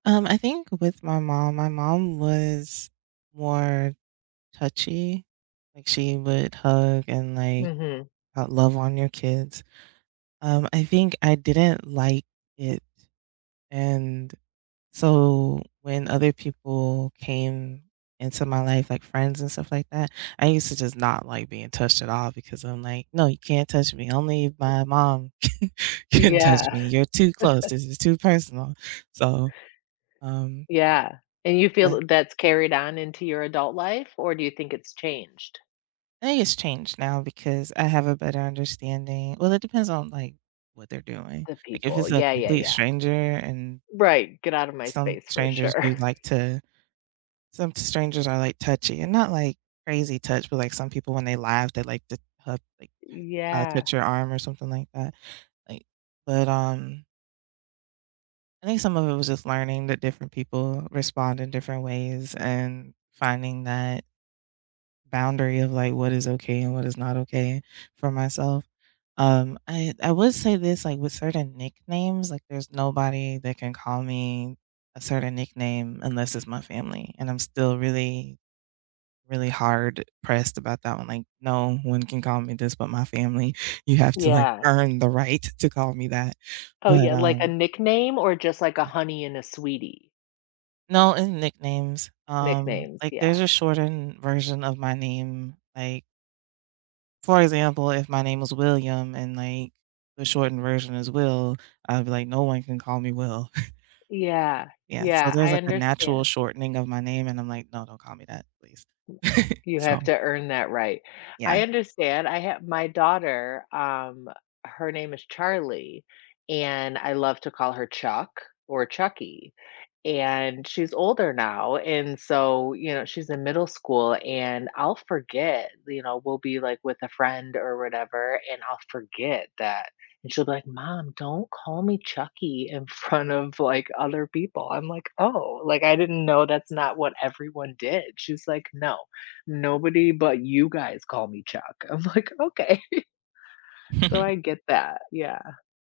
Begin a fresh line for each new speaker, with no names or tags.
Um, I think with my mom my mom was more touchy, like, she would hug and, like,
Mhm.
love on your kids. Um, I think I didn't like it and so, when other people came into my life, like, friends and stuff, like, that, I used to just not like being touched at all because I'm, like, "No, you can't touch me only
Y
my mom can can touch
Yeah.
me, you're too close, this is too personal." So, um
Yeah. And you feel
But
that that's carried on into your adult life, or do you think it's changed?
I think it's changed now because I have a better understanding well, it depends on, like, what they're doing.
The
Like, if
people.
it's a
Yeah, yeah,
complete
yeah
stranger and
Right. Get out of my
some
space for
strangers
sure.
do like to some strangers are like touchy and not, like, crazy touch, but like some people when they laugh, they like to h uh, like,
Y
touch
yeah.
your arm or something like that, like But, um I think some of it was just learning that different people respond in different ways and finding that boundary of, like, what is okay and what is not okay for myself. Um I I would say this, with certain nicknames, like, there's nobody that can call me a certain nickname unless it's my family. And I'm still really, really hard pressed about that one, like, "No one can call me this but my family." You have to, like,
Yeah.
earn the right to call me that.
Oh,
But,
yeah, like a
um
nickname or just, like, a
Yeah.
honey and a sweetie?
No. And nicknames, um,
Nicknames,
like, there's
yeah.
a shortened version of my name. Like For example, if my name was William and, like, the shortened version is Will, I'd be, like, "No one can call me Will."
Yeah,
Yeah. So,
yeah,
there's,
I
like, a natural
understand.
shortening of my name and I'm, like, "No, don't call me that please."
You
So
have to earn that right.
Yeah.
I understand I have my daughter, um, her name is Charlie and I love to call her Chuck or Chuckie and she's older now, and so you know, she's in middle school and I'll forget you know, we'll be, like, with a friend or whatever and I'll forget that and she'll be, like, "Mom don't call me Chuckie in front of, like, other people." I'm, like, "Oh, like, I didn't know that's not what everyone did." She's, like, "No, nobody but you guys call me Chuck." I'm, like," Okay." So, I get that, yeah.